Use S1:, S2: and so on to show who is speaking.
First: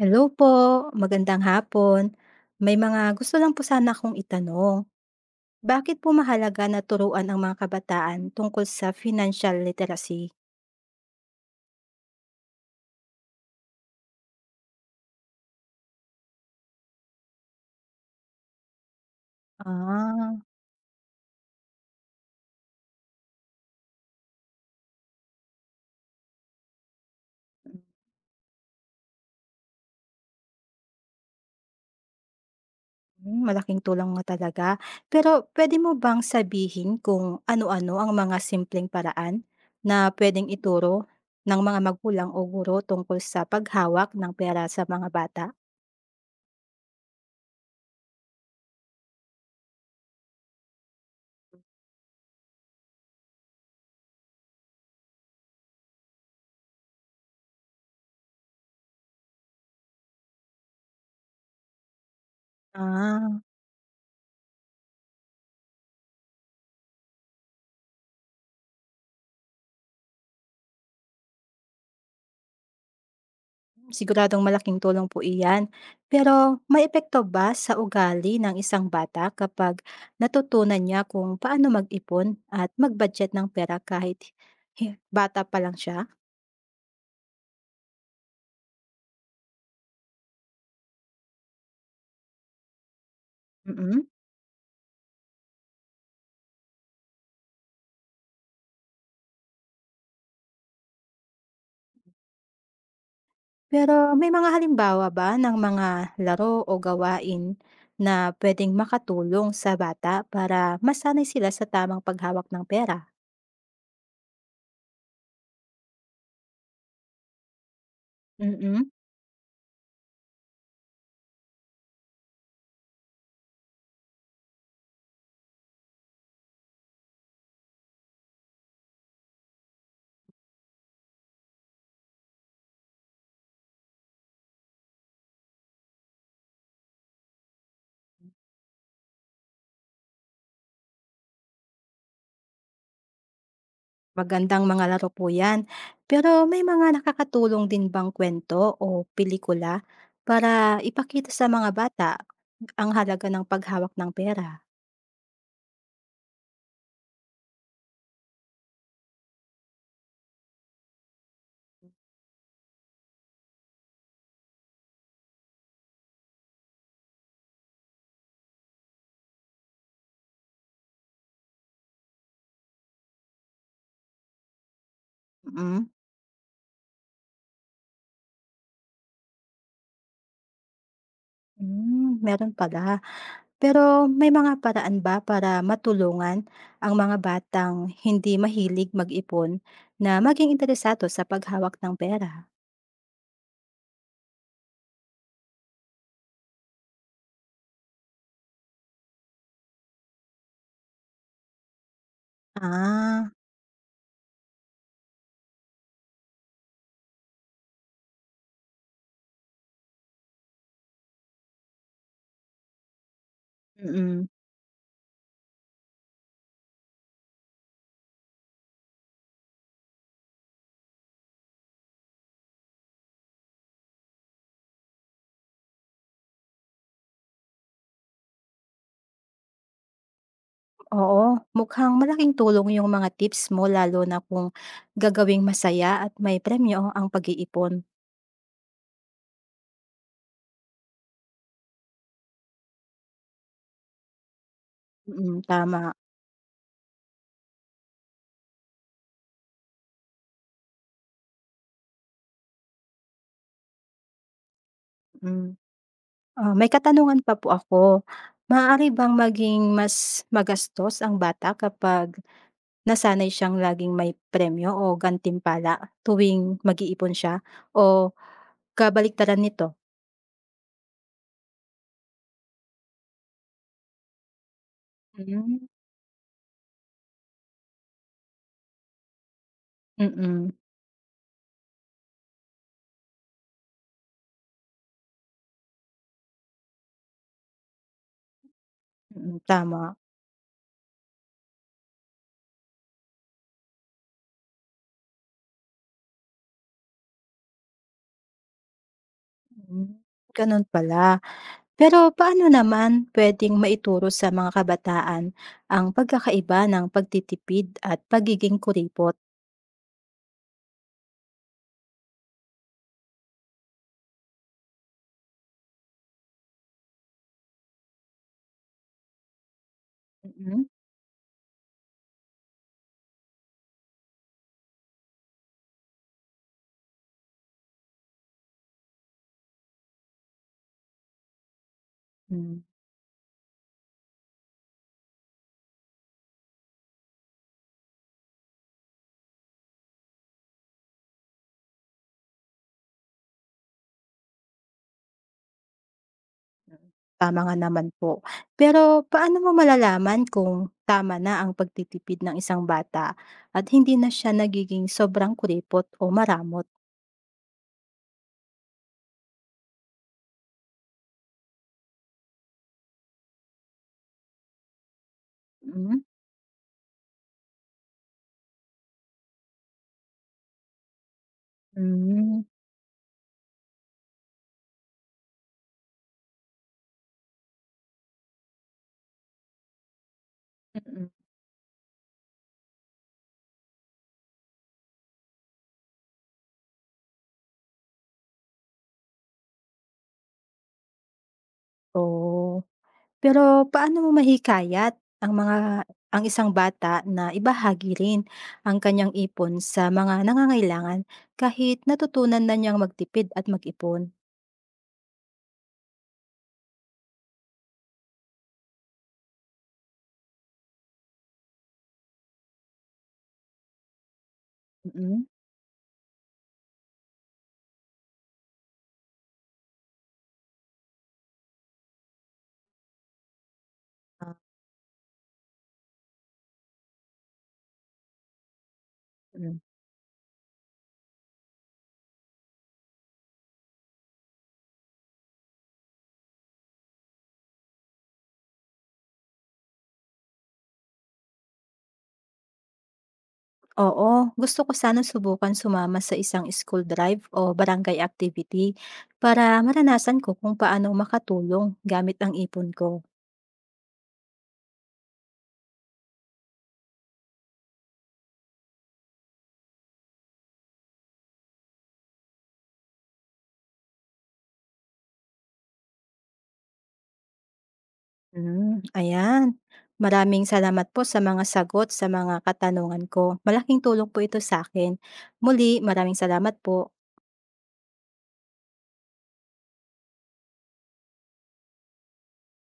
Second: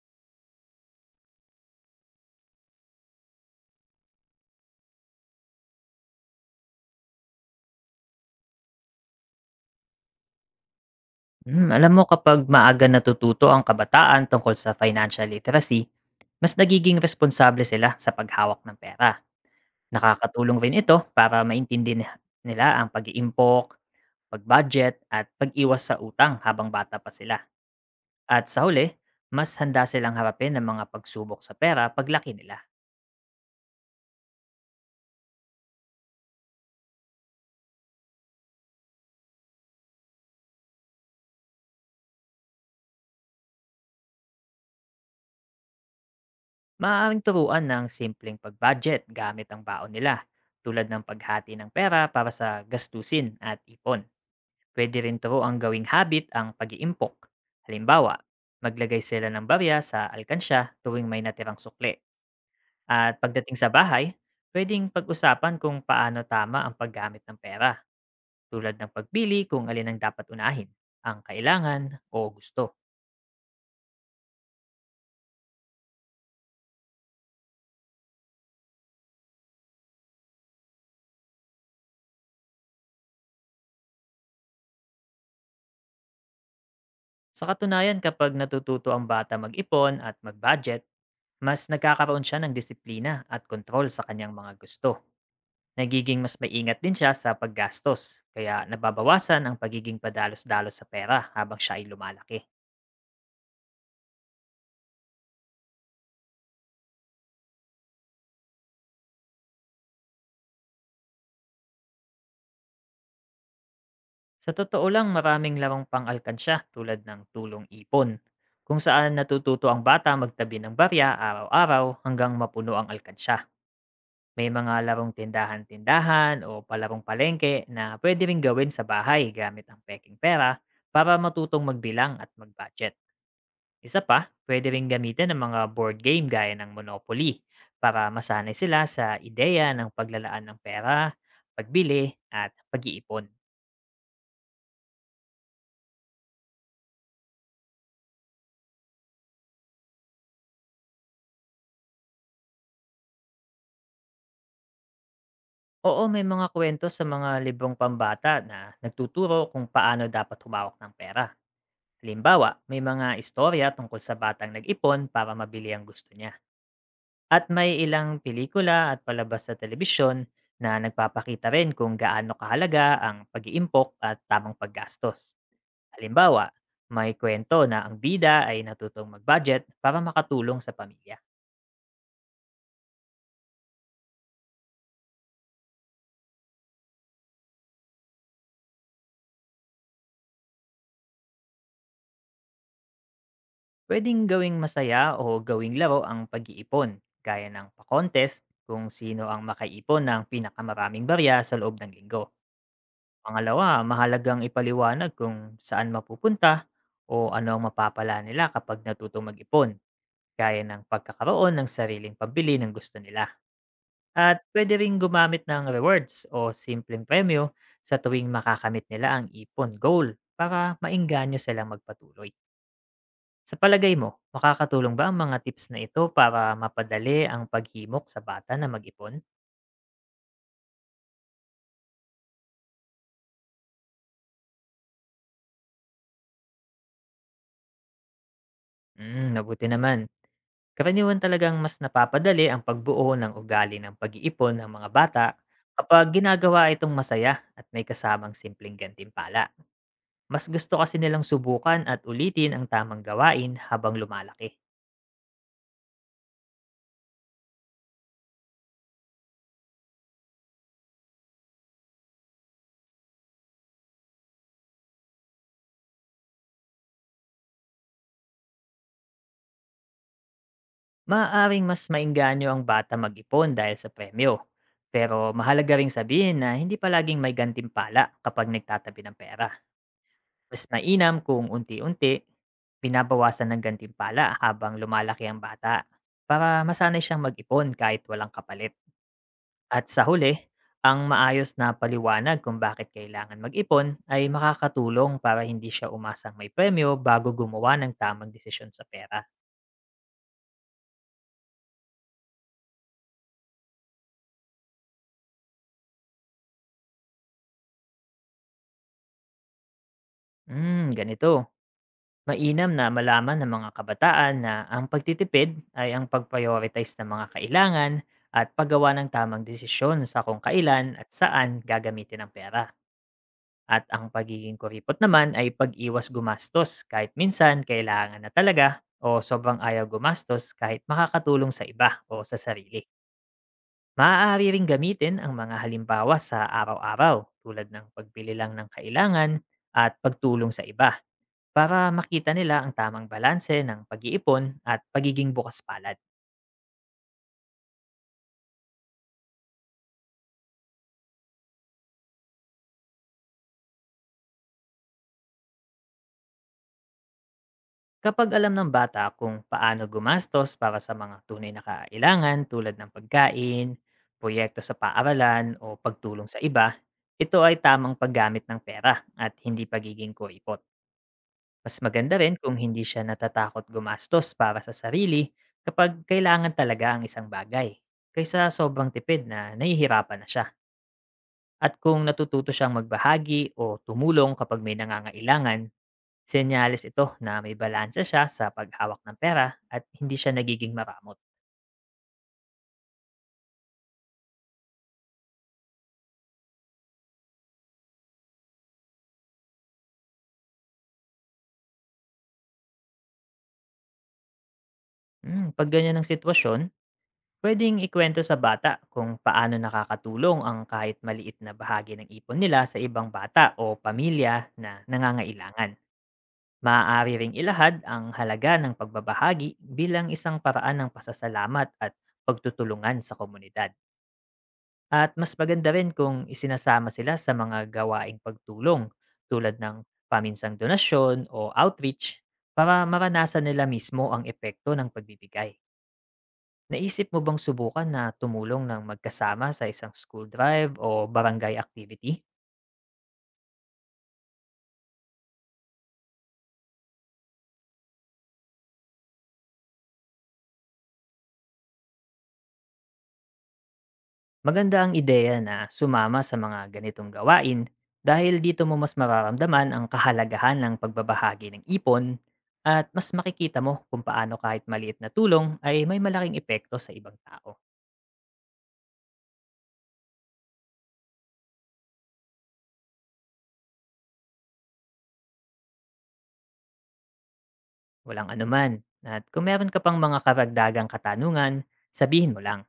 S1: Hello po, magandang hapon. May mga gusto lang po sana akong itanong. Bakit po mahalaga na turuan ang mga kabataan tungkol sa financial literacy?
S2: Alam mo, kapag maaga natututo ang kabataan tungkol sa financial literacy, mas nagiging responsable sila sa paghawak ng pera.
S1: Ah,
S2: Nakakatulong rin ito para nila ang pag-iimpok, pag-budget, at pag-iwas sa utang habang bata pa sila. At sa huli, mas handa silang harapin ang mga pagsubok sa pera paglaki nila.
S1: mm, malaking tulong nga talaga. Pero pwede mo bang sabihin kung ano-ano ang mga simpleng paraan na pwedeng ituro ng mga magulang o guro tungkol sa paghawak ng pera sa mga bata?
S2: Maaaring turuan ng simpleng pag-budget gamit ang baon nila, tulad ng paghati ng pera para sa gastusin at ipon. Pwede rin to ang gawing habit ang pag-iimpok. Halimbawa, maglagay sila ng barya sa alkansya tuwing may natirang sukle. At
S1: Ah,
S2: pagdating sa bahay, pwedeng pag-usapan kung paano tama ang paggamit ng pera, tulad ng pagpili kung alin ang dapat unahin, ang kailangan o gusto.
S1: siguradong malaking tulong po iyan. Pero may epekto ba sa ugali ng isang bata kapag natutunan niya kung paano mag-ipon at mag-budget ng pera kahit bata pa lang siya?
S2: Sa katunayan, kapag natututo ang bata mag-ipon at mag-budget, mas nagkakaroon siya ng disiplina at kontrol
S1: Mm.
S2: sa kanyang mga gusto. Nagiging mas maingat din siya sa paggastos, kaya nababawasan ang pagiging padalos-dalos sa pera habang siya ay lumalaki.
S1: Pero may mga halimbawa ba ng mga laro o gawain na pwedeng makatulong sa bata para masanay sila sa tamang paghawak ng pera?
S2: Sa totoo lang, maraming larong pang-alkansya tulad ng tulong ipon, kung
S1: Mm.
S2: saan natututo ang bata magtabi ng barya araw-araw hanggang mapuno ang alkansya. May mga larong tindahan-tindahan o palarong palengke na pwede ring gawin sa bahay gamit ang peking pera para matutong magbilang at mag-budget. Isa pa, pwede ring gamitin ng mga board game gaya ng Monopoly para masanay sila sa ideya ng paglalaan ng pera, pagbili, at pag-iipon.
S1: Magandang mga laro po 'yan. Pero may mga nakakatulong din bang kwento o pelikula para ipakita sa mga bata ang halaga ng paghawak ng pera?
S2: Oo, may mga kwento sa mga librong pambata na nagtuturo kung paano dapat humawak ng pera. Halimbawa, may mga istorya tungkol sa batang nag-ipon para mabili ang gusto niya. At may ilang pelikula at palabas sa telebisyon na nagpapakita rin kung gaano kahalaga ang pag-iimpok at tamang paggastos.
S1: Mm.
S2: Halimbawa, may kwento na ang bida ay natutong mag-budget para makatulong sa pamilya.
S1: Hmm, meron pala. Pero may mga paraan ba para matulungan ang mga batang hindi mahilig mag-ipon na maging interesado sa paghawak ng pera?
S2: Pwedeng gawing masaya o gawing laro ang pag-iipon, gaya ng pa-contest kung sino ang makaipon ng pinakamaraming barya sa loob ng linggo.
S1: Ah.
S2: Pangalawa, mahalagang ipaliwanag kung saan mapupunta o ano ang mapapala nila kapag natutong mag-ipon, gaya ng pagkakaroon ng sariling pambili ng gusto nila.
S1: Mm.
S2: At puwede ring gumamit ng rewards o simpleng premyo sa tuwing makakamit nila ang ipon goal para maengganyo silang magpatuloy. Sa palagay mo, makakatulong ba ang mga tips na ito para mapadali ang paghimok sa bata na mag-ipon?
S1: Oo, mukhang malaking tulong yung mga tips mo lalo na kung gagawing masaya at may premyo ang pag-iipon.
S2: Mm, mabuti naman. Karaniwan talagang mas napapadali ang pagbuo ng ugali ng pag-iipon ng mga bata
S1: Mm, tama.
S2: kapag ginagawa itong masaya at may kasamang simpleng gantimpala. Mas gusto kasi nilang subukan at ulitin ang tamang gawain habang lumalaki.
S1: Hmm. Ah, may katanungan pa po ako. Maaari bang maging mas magastos ang bata kapag nasanay siyang laging may premyo o gantimpala tuwing mag-iipon siya o kabaliktaran nito?
S2: Maaaring mas maengganyo ang bata mag-ipon dahil sa premyo. Pero
S1: Hmm.
S2: mahalaga ring sabihin na hindi palaging may gantimpala kapag nagtatabi ng pera.
S1: Mm.
S2: Mas mainam kung unti-unti, binabawasan ng gantimpala habang lumalaki ang bata para masanay siyang mag-ipon kahit walang kapalit.
S1: Mm,
S2: At
S1: tama.
S2: sa huli, ang maayos na paliwanag kung bakit kailangan mag-ipon ay makakatulong para hindi siya umasang may premyo bago gumawa ng tamang desisyon sa pera.
S1: Hmm, ganun pala. Pero paano naman puwedeng maituro sa mga kabataan ang pagkakaiba ng pagtitipid at pagiging kuripot?
S2: Ganito. Mainam na malaman ng mga kabataan na ang pagtitipid ay ang pag-prioritize ng mga kailangan at paggawa ng tamang desisyon sa kung
S1: Mhm.
S2: kailan at saan gagamitin ang pera. At ang pagiging kuripot naman ay pag-iwas gumastos kahit minsan kailangan na talaga, o sobrang ayaw gumastos kahit makakatulong sa iba o
S1: Mm.
S2: sa
S1: Hmm.
S2: sarili. Maaari ring gamitin ang mga halimbawa sa araw-araw, tulad ng pagbili lang ng kailangan at pagtulong sa iba, para makita nila ang tamang balanse ng pag-iipon at pagiging bukas palad.
S1: Tama nga naman po. Pero paano mo malalaman kung tama na ang pagtitipid ng isang bata at hindi na siya nagiging sobrang kuripot o maramot?
S2: Kapag alam ng bata kung paano gumastos para sa mga tunay na kailangan, tulad ng pagkain, proyekto sa paaralan o
S1: Mm.
S2: pagtulong sa iba, ito ay tamang paggamit ng pera at hindi pagiging koipot. Mas maganda rin
S1: Hmm.
S2: kung hindi siya natatakot gumastos para sa sarili kapag kailangan talaga ang isang bagay, kaysa sobrang tipid na nahihirapan na siya.
S1: Mm.
S2: At kung natututo siyang magbahagi o tumulong kapag may nangangailangan, senyales ito na may balansa siya sa paghawak ng pera at hindi siya nagiging maramot.
S1: Oh. Pero paano mo mahikayat ang mga, ang isang bata na ibahagi rin ang kanyang ipon sa mga nangangailangan kahit natutunan na niyang magtipid at mag-ipon?
S2: Pag ganyan ang sitwasyon, pwedeng ikwento sa bata kung paano nakakatulong ang kahit maliit na bahagi ng ipon nila sa ibang bata o pamilya na
S1: Mm.
S2: nangangailangan. Maaari ring ilahad ang halaga ng pagbabahagi bilang isang paraan ng pasasalamat at pagtutulungan sa komunidad.
S1: Ah.
S2: At mas maganda rin kung isinasama sila sa mga gawaing pagtulong, tulad
S1: Mm.
S2: ng paminsang donasyon o outreach, para maranasan nila mismo ang epekto ng pagbibigay. Naisip mo bang subukan na tumulong ng magkasama sa isang school drive o barangay activity?
S1: Oo, gusto ko sana subukan sumama sa isang school drive o barangay activity para maranasan ko kung paano makatulong gamit ang ipon ko.
S2: Maganda ang ideya na sumama sa mga ganitong gawain, dahil dito mo mas mararamdaman ang kahalagahan ng pagbabahagi ng ipon at mas makikita mo kung paano kahit maliit na tulong ay may malaking epekto sa ibang tao.
S1: Hmm, ayan. Maraming salamat po sa mga sagot sa mga katanungan ko. Malaking tulong po ito sa akin. Muli, maraming salamat po.
S2: Walang anuman. At kung meron ka pang mga karagdagang katanungan, sabihin mo lang.